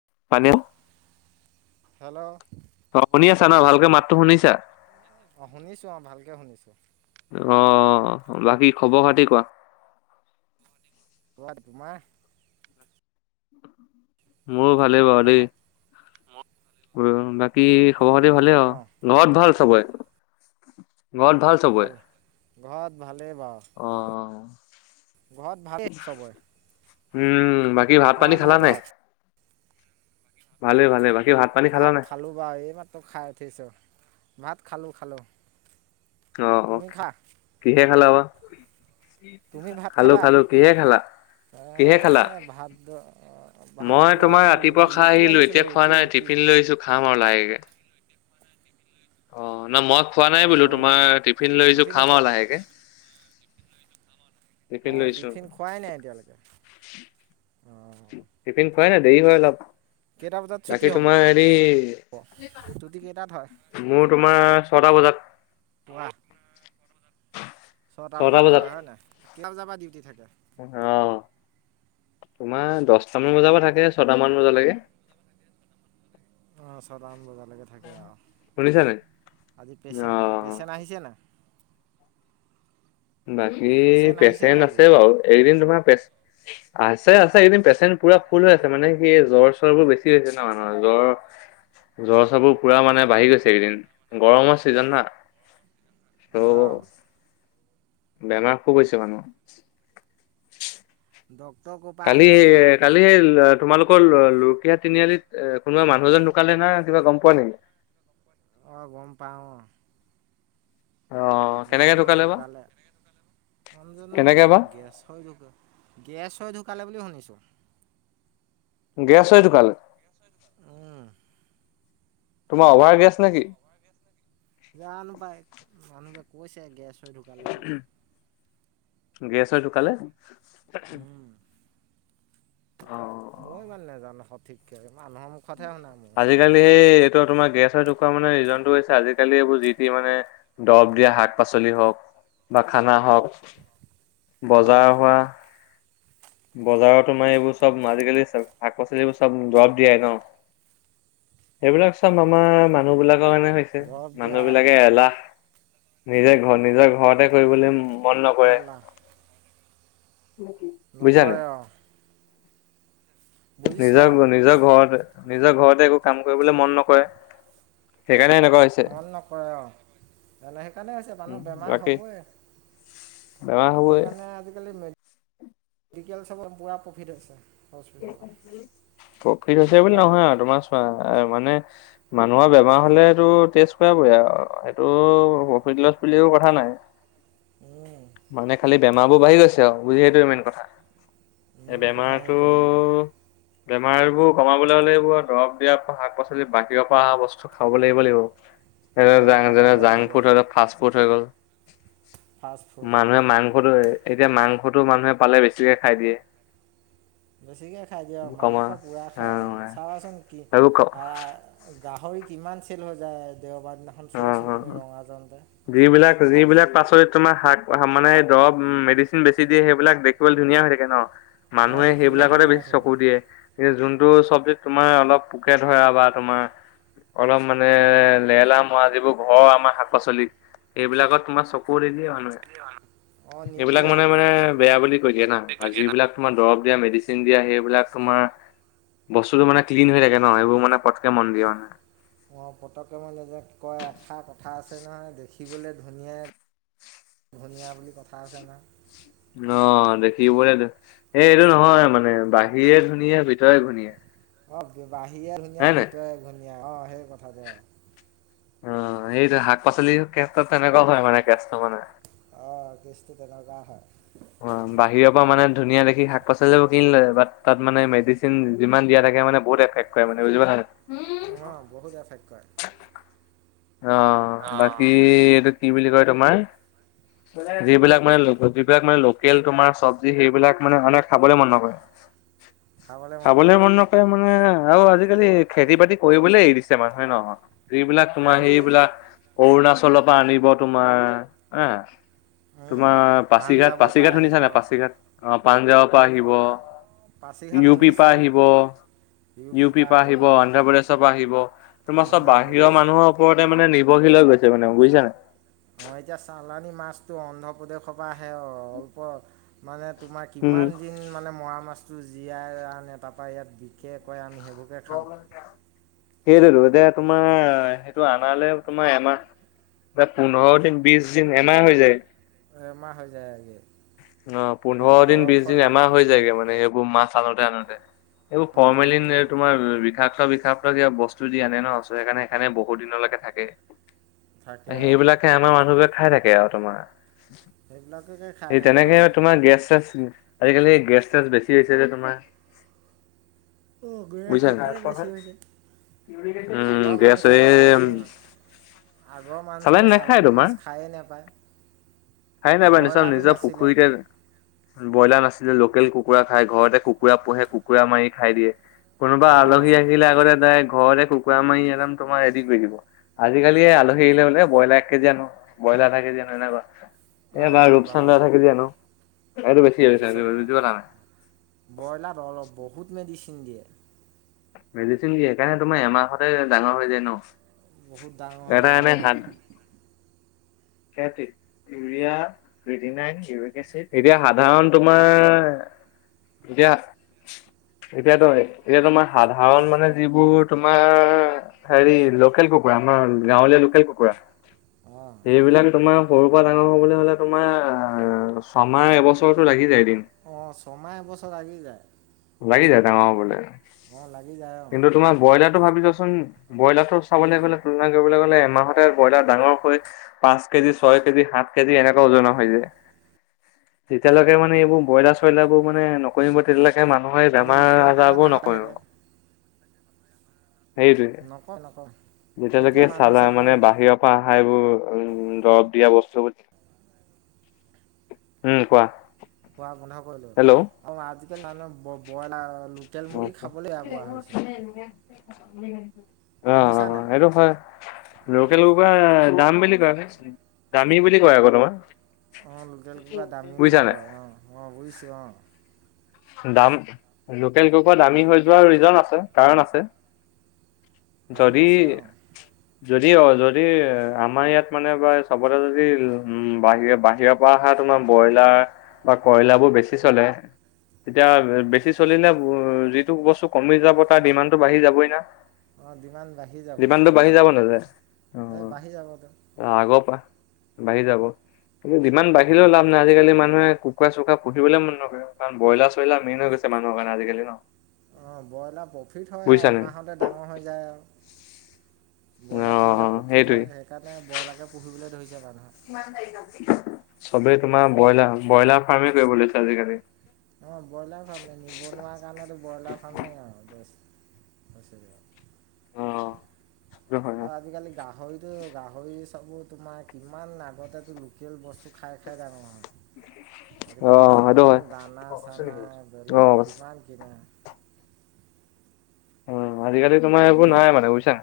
[unintelligible] Hello. অ' শুনী আছা ন, ভালকে মাতটো শুনিছা? অঁ শুনিছোঁ অঁ ভালকৈ শুনিছোঁ অ', বাকী খবৰ খাতি কোৱা। [unintelligible] তোমাৰ? মোৰো ভালেই বাৰু দেই। কেনেকুৱা উ বাকী তোমাৰ খবৰ-খাতি ভালেই ন আৰু, ঘৰত ভাল চবৰে? ঘৰত ভাল চবৰে? ঘৰত ভালেই অ বাৰু, ঘৰত ভালেই চবৰে। উম, বাকী ভাত পানী তোমাৰ খালা ভাল নাই? ঘৰত ভালে-ভালে ভাত খালোঁ বাৰু এই মাত্ৰ খাই উঠিছোঁ। ভাত খালোঁ খালোঁ। তুমি অ', খা কিহে খালা বা? তুমি ভাত খালো খালা খালো, কিহেৰে খালা? কিহে খালা? এই ভাত মই ভাতটো তোমাৰ আজি ৰাতিপুৱা খাই ৰুটি আহিলো আনিছিলোঁ এতিয়া খোৱা ৰুটি নাই, ৰুটি টিফিন লৈ আহিছো খাম আৰু লাহেক [unintelligible] অ'। না মই খোৱা নাই অঁ বোলো অঁ তোমাৰ টিফিন লৈ আহিছো খাম আৰু লাহেকে। অ', টিফিন খোৱাই নাই এতিয়ালৈকে। অঁ টিফিন খুৱাই নাই দেৰি হয় অলপ। কেইটা বজাত ছুটি বাকী হ'ব? তোমাৰ হেৰি ছুটি কেইটাত হয়? মোৰ তোমাৰ ছ'টা বজাত। কোৱা? ছটা বজাত হয় হয়নে? কেইটা বজাৰ পৰা ডিউটি থাকে? অ'। তোমাৰ দশটামান বজাৰ পৰা থাকে, ছটামান বজালৈকে। অ ছটামান বজালৈকে থাকে আৰু। শুনিছা নাই? আজি অহ পেচেণ-পেচেণ্ট আহিছে নাই? বাকী পেচেণ্ট আহিছে নাই পেচেন্ট আজি আছে বাৰু, এইকেদিন তোমাৰ পেচ আছে' আছে, এই কেদিন পেচেণ্ট পুৰা ফুল হৈ আছে, মানে সি জ্বৰ-চৰবোৰ বেছি হৈছে ন মানুহৰ জ্বৰ জ্বৰ চৰবোৰ পুৰা মানে বাঢ়ি গৈছে এই কেইদিন, গৰমৰ চিজন না। অ', অঁ বেমাৰ খুব হৈছে মানুহৰ। ডক্তৰ ক'ৰ পৰা আহে কালি-কালি সেই তোমালোকৰ ল-লুকীয়া তিনিআলিত এ, কোনোবা মানুহ এজন ঢুকালে নহয়‌, কিবা গম পোৱা নেকি? অ' গম পাওঁ অ। অ', কেনেকে মানুহজন বা? ঢুকালে। কেনেকে বা? [unintelligible] গেছ হৈ ঢুকালে বুলি শুনিছো। গেছ হৈ ঢুকাল? উম। তোমাৰ অভাৰ গেছ নেকি? জানো পায়, মানুহবোৰে কৈছে গেছ হৈ ঢুকালে বুলি। গেছ হৈ ঢুকালে। অ। মই ইমান নাজানো সঠিককৈ মানুহৰ মুখতহে শুনা মই আজিকালি সেই এইটো তোমাৰ গেছ মানুহে ঢুকোৱা মানে ৰিজন টো হৈছে, আজিকালি এইবোৰ যিটি মানে দৰব দিয়া শাক পাচলি হওঁক বা খানা হওক, অঁ বজাৰ হোৱা। বজাৰত তোমাৰ এইবোৰ চব আজিকালি শাক পাচলিবোৰ চব দৰৱ দিয়াই ন। এইবিলাক চব আমাৰ মানুহ বিলাক কাৰণে হৈছে দৰৱ দিয়া মানুহ বিলাকে এলাহ, নিজে ঘৰ নিজৰ ঘৰতে কৰিবলে মন নকৰে। এলাহ বুজিছা নে? নকৰে অ'। নিজৰ-নিজৰ ঘৰতে নিজৰ ঘৰতে একো কাম কৰিবলে মন নকৰে। সেইকাৰণে এনেকুৱা হৈছে। মন নকৰে অ', এ সেইকাৰণে হৈছে উম মানুহ বেমাৰ বাকী হ'বই। বেমাৰ হ'বই সেইকাৰণে আজিকালি মেডিকেল [inaudible] চবত পুৰা প্ৰফিট হৈছে। হস্পিটালত প্ৰফিট আছে বুলি নহয় আৰু তোমাৰছোৱা আৰু মানে মানুহৰ বেমাৰ হ'লেটো টেষ্ট কৰাবই আৰু সেইটো প্ৰফিট লৈ সেইটো কথা নাই। মানে খালি বেমাৰ বোৰ বাঢ়ি গৈছে আৰু বুজি সেইটো মেইন কথা। এই মেইন কথা বেমাৰটো সেইটোৱে আৰু বেমাৰবোৰ কমাব লৈ হলে আৰু এইবোৰ দৰব দিয়া শাক- পাচলি বাহিৰৰ পৰা অহা বস্তু খাব লাগিব, লাগিব। অঁ এ যেনে কমাব জাংক লাগিব ফুড হৈ গ'ল ফাষ্ট ফুড হৈ গ'ল। ফাষ্ট ফুড অঁ মানুহে মাংসটো, এতিয়া মাংসটো মানুহে পালে বেছিকে খাই দিয়ে। বেছিকে খাই দিয়ক কমা মাংস পুৰা অ খায় চাবাচোন কি সেইবোৰ ক গাহৰি কিমান চেল হৈ যায় দেওবাৰ দিনাখন অ চোৱাচোন তুমি অ ৰঙা জানতে। যিবিলাক যিবিলাক পাচলি তোমাৰ শাক-মানে দৰৱ মেডিচিন বেছি দিয়ে সেইবিলাক দেখিবলে ধুনীয়া হৈ থাকে ন। অঁ মানুহে দেখিবলৈ সেইবিলাকতে ধুনীয়া হৈ বেছি থাকে চকু দিয়ে, এই যোন টো চব্জিত তোমাৰ অলপ পোকে ধৰা বা তোমাৰ অলপ মানে লেলাম তোমাৰ যিবোৰ ঘৰৰ আমাৰ শাক পাচলি এইবিলাকত তোমাৰ চকু নিদিয়ে মানুহে। অঁ এইবিলাক নিদিয়ে মানুহে মানে সেইবিলাকত চবে বেয়া বুলি কৈ দিয়ে না, যিবিলাক তোমাৰ দৰব মেডিচিন দিয়া, সেইবিলাক তোমাৰ বস্তুতটো মানে ক্লিন হৈ থাকে ন, সেইবোৰ মানে পটকে মন দিয়ে মানে। অ', পতকে মান যে কয় এষাৰ কথা আছে নহয় দেখিবলৈ ধুনীয়াই ধুনীয়া বুলি কথা আছে ন। অ', দেখিবলে এই এইটো নহয় মানে বাহিৰে ধুনীয়া ভিতৰে ঘূণীয়া। অ', বাহিৰে ধুনীয়া ভিতৰে ধুনীয়া অ', সেই কথাটো অ। অ', সেইটো শাক পাচলি ক্ষেত্ৰত তেনেকুৱা হয় মানে কেচটো মানে। অ', কেচটো তেনেকোৱা হয়। অ', বাহিৰৰ পৰা মানে ধুনীয়া দেখি শাক পাচলিবোৰ কিনি লয় বাত তাত মানে মেডিচিন যিমান দিয়া থাক এতিয়া মানে বহুত এফেক্ট কৰে মানে বুজি পালা নে। অ ', বহুত এফেক্ট কৰে। অ', বাকী এইটো কি বুলি কয় তোমাৰ। যিবিলাক মানে যিবিলাক মানে লোকেল তোমাৰ চবজি সেইবিলাক মানে মানুহে খাবলে মন নকৰে। খাবলে মন নকৰে মানে আৰু আজিকালি খেতি বাতি কৰিবলে এৰি দিছে মানুহে ন। তোমাৰ বহুতে সেইবিলাক অৰুণাচলৰ পৰা আনিব তোমাৰ এ। উম তোমাৰ পাছিঘাট- পাঞ্জাৱৰ পৰা পাছিঘাট আহিব শুনিছা নে পাছিঘাট অ পাঞ্জাৱৰ অ পৰা আহিব। পাছিঘাট ইউ পি শুনিছোঁ পৰা অ আহিব। ইউ পি পৰা আহিব, অন্ধ্ৰপ্ৰদেশৰ পৰা আহিব, তোমাৰ চব বাহিৰৰ অন্ধ্ৰপ্ৰদেশ মানুহৰ ওপৰত মানে নিৰ্ভৰশীল হৈ গৈছে মানে বুজিছানাই। মই এতিয়া চালানি মাছতটো অন্ধ্ৰপ প্ৰদেশৰ পৰা। হে অ', অলপ মানে তোমাৰ উম কিমান দিন মানে মৰা মাছ বস্তু জীয়াই আনে তাৰপৰা ইয়াত বিশেষ কৈ আমি সেইবকে খাওঁ সেইটোতো এতিয়া তোমাৰ সেইটো আনালে তোমাৰ এমাহ এ পোন্ধৰ দিন বিশ দিন এমাহ হৈ যায় এ ম হৈ যায় আৰু গে অ পোন্ধৰ দিন বিশ দিন এমাহ হৈ ৰাখি যায়গে মানে সেইবোৰ মাছ আনোতে আনোতে। এইবোৰ ফৰ্মেলিন অনুদানতে এই অঁ তোমাৰ বিষাক্ত বিষাক কিব বস্তু দি আনে ন সেইকাৰণে সেইখে বহু দিনলৈকে থাকে। থাকে অঁ সেইবিলাকে আমাৰ মানুহবোক খাই থাকে আৰু তোমাৰ সেইবিলাকেকে খাই সেই থাকে তেনেকে অঁ তোমাৰ গেছ চ আজিকালি গেছ চাছ বেছি হৈছে যে তোমাৰ অ গৈ বুজিছা সে কে বেছি নাই? হৈছে। উম, আগৰ মানুহ গেছ চবে চালানী আগৰ মানুহ চবে চালানী মাছ খায়েই নাপায় হয়াই নাই বাই নি চাম ব্ৰইলাৰটো নিজা নাছিলে পুখুৰীতে ব্ৰইলাৰ নাছিলে লোকেল কুকুৰা খাই ঘৰতে কুকুৰা পোহে কুকুৰা মাৰি খাই দিয়ে। কোনোবা অঁ আলহী আহিলে আগতে তাই ঘৰতে কুকুৰা মাৰি একদম তোমাৰ ৰেড কৰি দিব আজিকালি আলহী আহিলে বোলে ব্ৰইলাৰ এক কেজি আনো থাকে যে নহ নাই বা। অঁ এইবাৰ সেনেকুৱা ৰূপচানন্দা অঁ থাকিলি জানো এইটো ব [unintelligible] ব্ৰইলাৰ অলপ বহুত মেডিচিন দিয়ে। মেডিচিন দিয় সেইকাৰণে তোমাৰ এমাহতে ডাঙৰ হৈ যায় ন বহুত ডাঙৰ হৈ এটা যায় অ। ইউৰিয়া কিটিনাইন ইউৰিক এচিড এতিয়া সাধাৰণ তোমাৰ। এতিয়া এতিয়াাতো এতিয়া তোমাৰ সাধাৰণ মানে যিবোৰ। তোমাৰ হেৰি লোকেল কুকুৰা আমাৰ গাঁৱলীয়া লোকেল কুকুৰা অঁ। সেইবিলাক তোমাৰ সৰুৰ পৰা ডাঙৰ হবলৈ হলে তোমাৰ ছমাহ এবছৰৰতো লাগি যায় দিন। অ ছমাহ এবছৰ লগি যায়। লাগি যায় ডাঙও বোলে অ লাগ। কিন্তু তোমাৰ ব্ৰইলাৰ ভোন ব্ৰইলাৰ চ তলে এমাহ ব্ৰইলাৰাঙৰ। কেজি ছয় কেজি সাত কেজি এনেকুৱা উজনা হৈ যায় যেতিয়ালৈকে মানে এইবোৰ ব্ৰইলাৰ চইলাৰ বোৰ মানে নকৰিব তেতিয়ালৈকে। এনেকে মানুহে এনে বেমাৰ লোকেল কুকুৰা আজাৰ বোৰ ডাঙৰ হৈ নকৰে থাকে আৰু নকয় নকয় যেতিয়ালৈকে চালা মানে বাহিৰৰ পৰা অহা এইবোৰ উম দৰব। বস্তু উম, কোৱা। হেল্ল' [inaudible] [unintelligible] মুৰ্গী অ', খাবলৈ বেয়া পোৱা অ', হৈছে শুনিছা নাই সেইটো হয়। লোকেল অঁ সোপা দাম বে [unintelligible] বেছি, দামি বুলি কয় আকৌ তোমাৰ। অ', লোকেল কুকুৰা দামী বুজিছা বুলি নাই কয়। অ', অ', বুজিছোঁ অ'। দাম লোকেল কুকুৰা দামী হৈ যোৱাৰ ৰিজন আছে কাৰণ আছে কাৰণ যদি আছে অঁ য দ অ যদি আমাৰ ইয়াত মানে বা চবতে যদি উ বাহিৰে বাহিৰৰ পৰা অহা তোমাৰ ব্ৰইলাৰ বা কয়লাৰ বোৰ বেছি চলে এতিয়া বেছি চলিলে যিটো বস্তু কমি যাব তাৰ ডিমাণ্ডটো বাঢ়ি যাবই না অ ডিমাণ্ড বাঢ়ি যাবই ডিমাণ্ডটো বাঢ়ি যাব নাযায় অ এই বাঢ়ি যাব। আগৰ পৰা বাঢ়ি যাব কিন্তু যিমান বাঢ়িলেও লাভ নাই, আজিকালি মানুহে কুকুৰা -চুকুৰা পুহিবলে মন নকৰে। কাৰণ ব্ৰইলাৰ- শৈলাৰ মেইন হৈ গৈছে মানুহৰ কাৰণে আজিকালি ন। অ ব্ৰইলাৰ প্ৰফিট হয় বুজিছা আয় আৰু নাই এমাহতে ডাঙৰ হৈ যায় আৰ অ ব্ৰইলাৰ পুহিলে প্ৰফিট সেইটোৱে হয় সেইকাৰণে ব্ৰইলাৰকে পুহিবলৈ ধৰিছে মানুহ। কিমান তাৰিক আজি, চবেই তোমাৰ ব্ৰইলাৰ ব্ৰইলাৰ ফাৰ্মে কৰিব আজিকালি অ ব্ৰইলাৰ ফাৰ্ম নে নিবনুৱা কাৰণেতো ব্ৰইলাৰ ফামেই আৰু বেষ্ট। আহ আৰু আজিকালি গাহৰি- এইটো গাহৰি চাব তোমাৰ কিমান আগতেটো লোকেল বস্তু খাই খাই ডাঙৰ ডাঙৰ হয়। অ আজিকালি সেইটো কিমান হয় দানা- চানা তৰিলওক অ বেলেগ কিমান কিনা। অ আজিকালি তোমাৰ আজি এইবোৰ নাই মানে বুজিছা?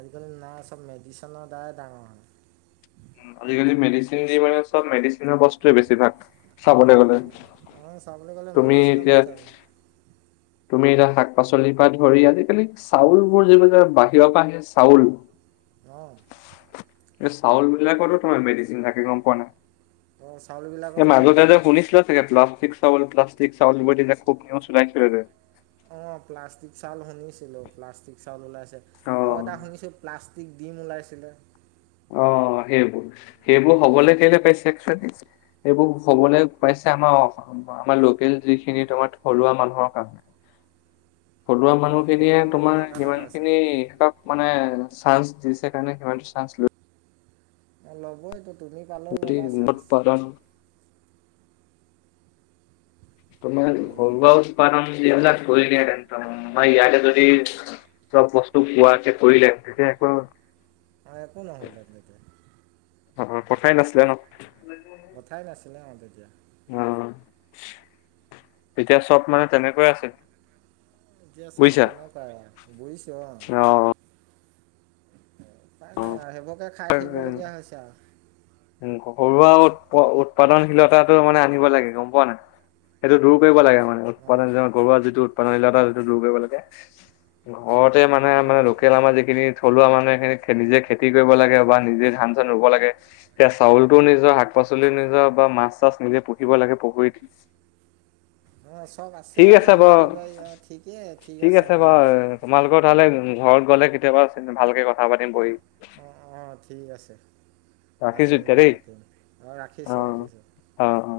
আজিকালি নাই চব মেডিচিনৰ দ্বাৰাই ডাঙৰ হয়। হু আজিকালি মেডিচিন দি মানে চব মেডিচিন বস্তয়ে বছিভাগ। চাবলৈ গ'লে অঁ চাবলৈ গ'লে তুমি মেডিচিনৰ এতিয়া বস্তু আৰু তুমি শাক -পাচলি [unintelligible] ধৰি আজিকালি চাউলবোৰ, যিবিলাক বাহিৰৰ পৰা আহে চাউল অঁ এই চাউল বিলাকতো তোমাৰ মেডিচিন থাকে গম পোৱানে অঁ নাই। এই চাউলবিলাকতো থাকে মাজতে যে মেডিচিন শুনিছিলোঁ তে প্লাষ্টিক- চাউল প্লাষ্টিক চাউল [unintelligible] [unintelligible] [unintelligible] অ' প্লাষ্টিক চাউল শুনিছিলোঁ প্লাষ্টিক চাউল ওলাইছে অ বুলি আৰু এটা শুনিছোঁ প্লাষ্ট- ডিম ওলাইছিলে, অ সেইবোৰ সেইবোৰ হবলৈ কেলে পাইছে এচুৱেইলি সেইবোৰ হবলৈ পাইছে আমাৰ অস আমাৰ লোকেল যিখিনি তোমাৰ থলুৱা মানুহৰ কাম। থলুৱা অঁ থলুৱা মানুহখিনিয়ে তোমাৰ মানুহৰ কাৰণে পাইছে সিমানখিনি তাত মানে চান্স- দিছে কাৰণে ইমান চান্স ল'ল। ল'ব এইটো। [unintelligible] তোমাৰ চান্স ঘৰুৱা উৎপাদন এইবিলাক কৰিলে হেতেন ইয়াতে যদি চব বস্তু পুৱাতে কৰিলে এতিয়া একো - [unintelligible] অ', কথাই নাছিলে ন, কথাই নাছিলে অ তেতিয়া। অ'তেতিয়া চব মানে তেনেকৈয়ে আছিল। তেতিয়া সব বুজিছা তেনেকুৱাই বুজিছোঁ অ। উপায়নাই হেইখায় থাকিবলগীয়া হৈছে আৰু। ঘৰুৱা উৎ উৎপাদনশীলতাটো মানে আহিব লাগে গম পোৱানে নাই সেইটো দূৰ কৰিব লাগে আমাৰ। অঁ উৎপাদন ঘৰুৱা যিটো উৎপাদনশিলতা সিটো দূৰ কৰিব লাগে। ঘৰতে মানে দূৰ মানে কৰিব লোকেল আমাৰ যিখিনি থলুৱা মানুহে খেলি যে খেতি কৰিব লাগে। কেবা নিজে ধান -চান ৰুব লাগে সেয়া চাউলটো নিজৰ শাক -পাচলি নিজৰ বা মাছ - তাছ নিজে পুহি - [unintelligible] লাগে পখুৰীত অ চব আছেই আমাৰ মাটি বাৰী অ ঠিকেই ঠিক আছে অ হ'ব। উ ঘৰত গ'লে কেতিয়াবা ভালকৈ কথা পাতিম বহি। অঁ অঁ ঠিক আছে ৰাখিছো পাতিম এতিয়া বাৰু দেই। পাতিম অ ৰাখিছোঁ। অ', অ'।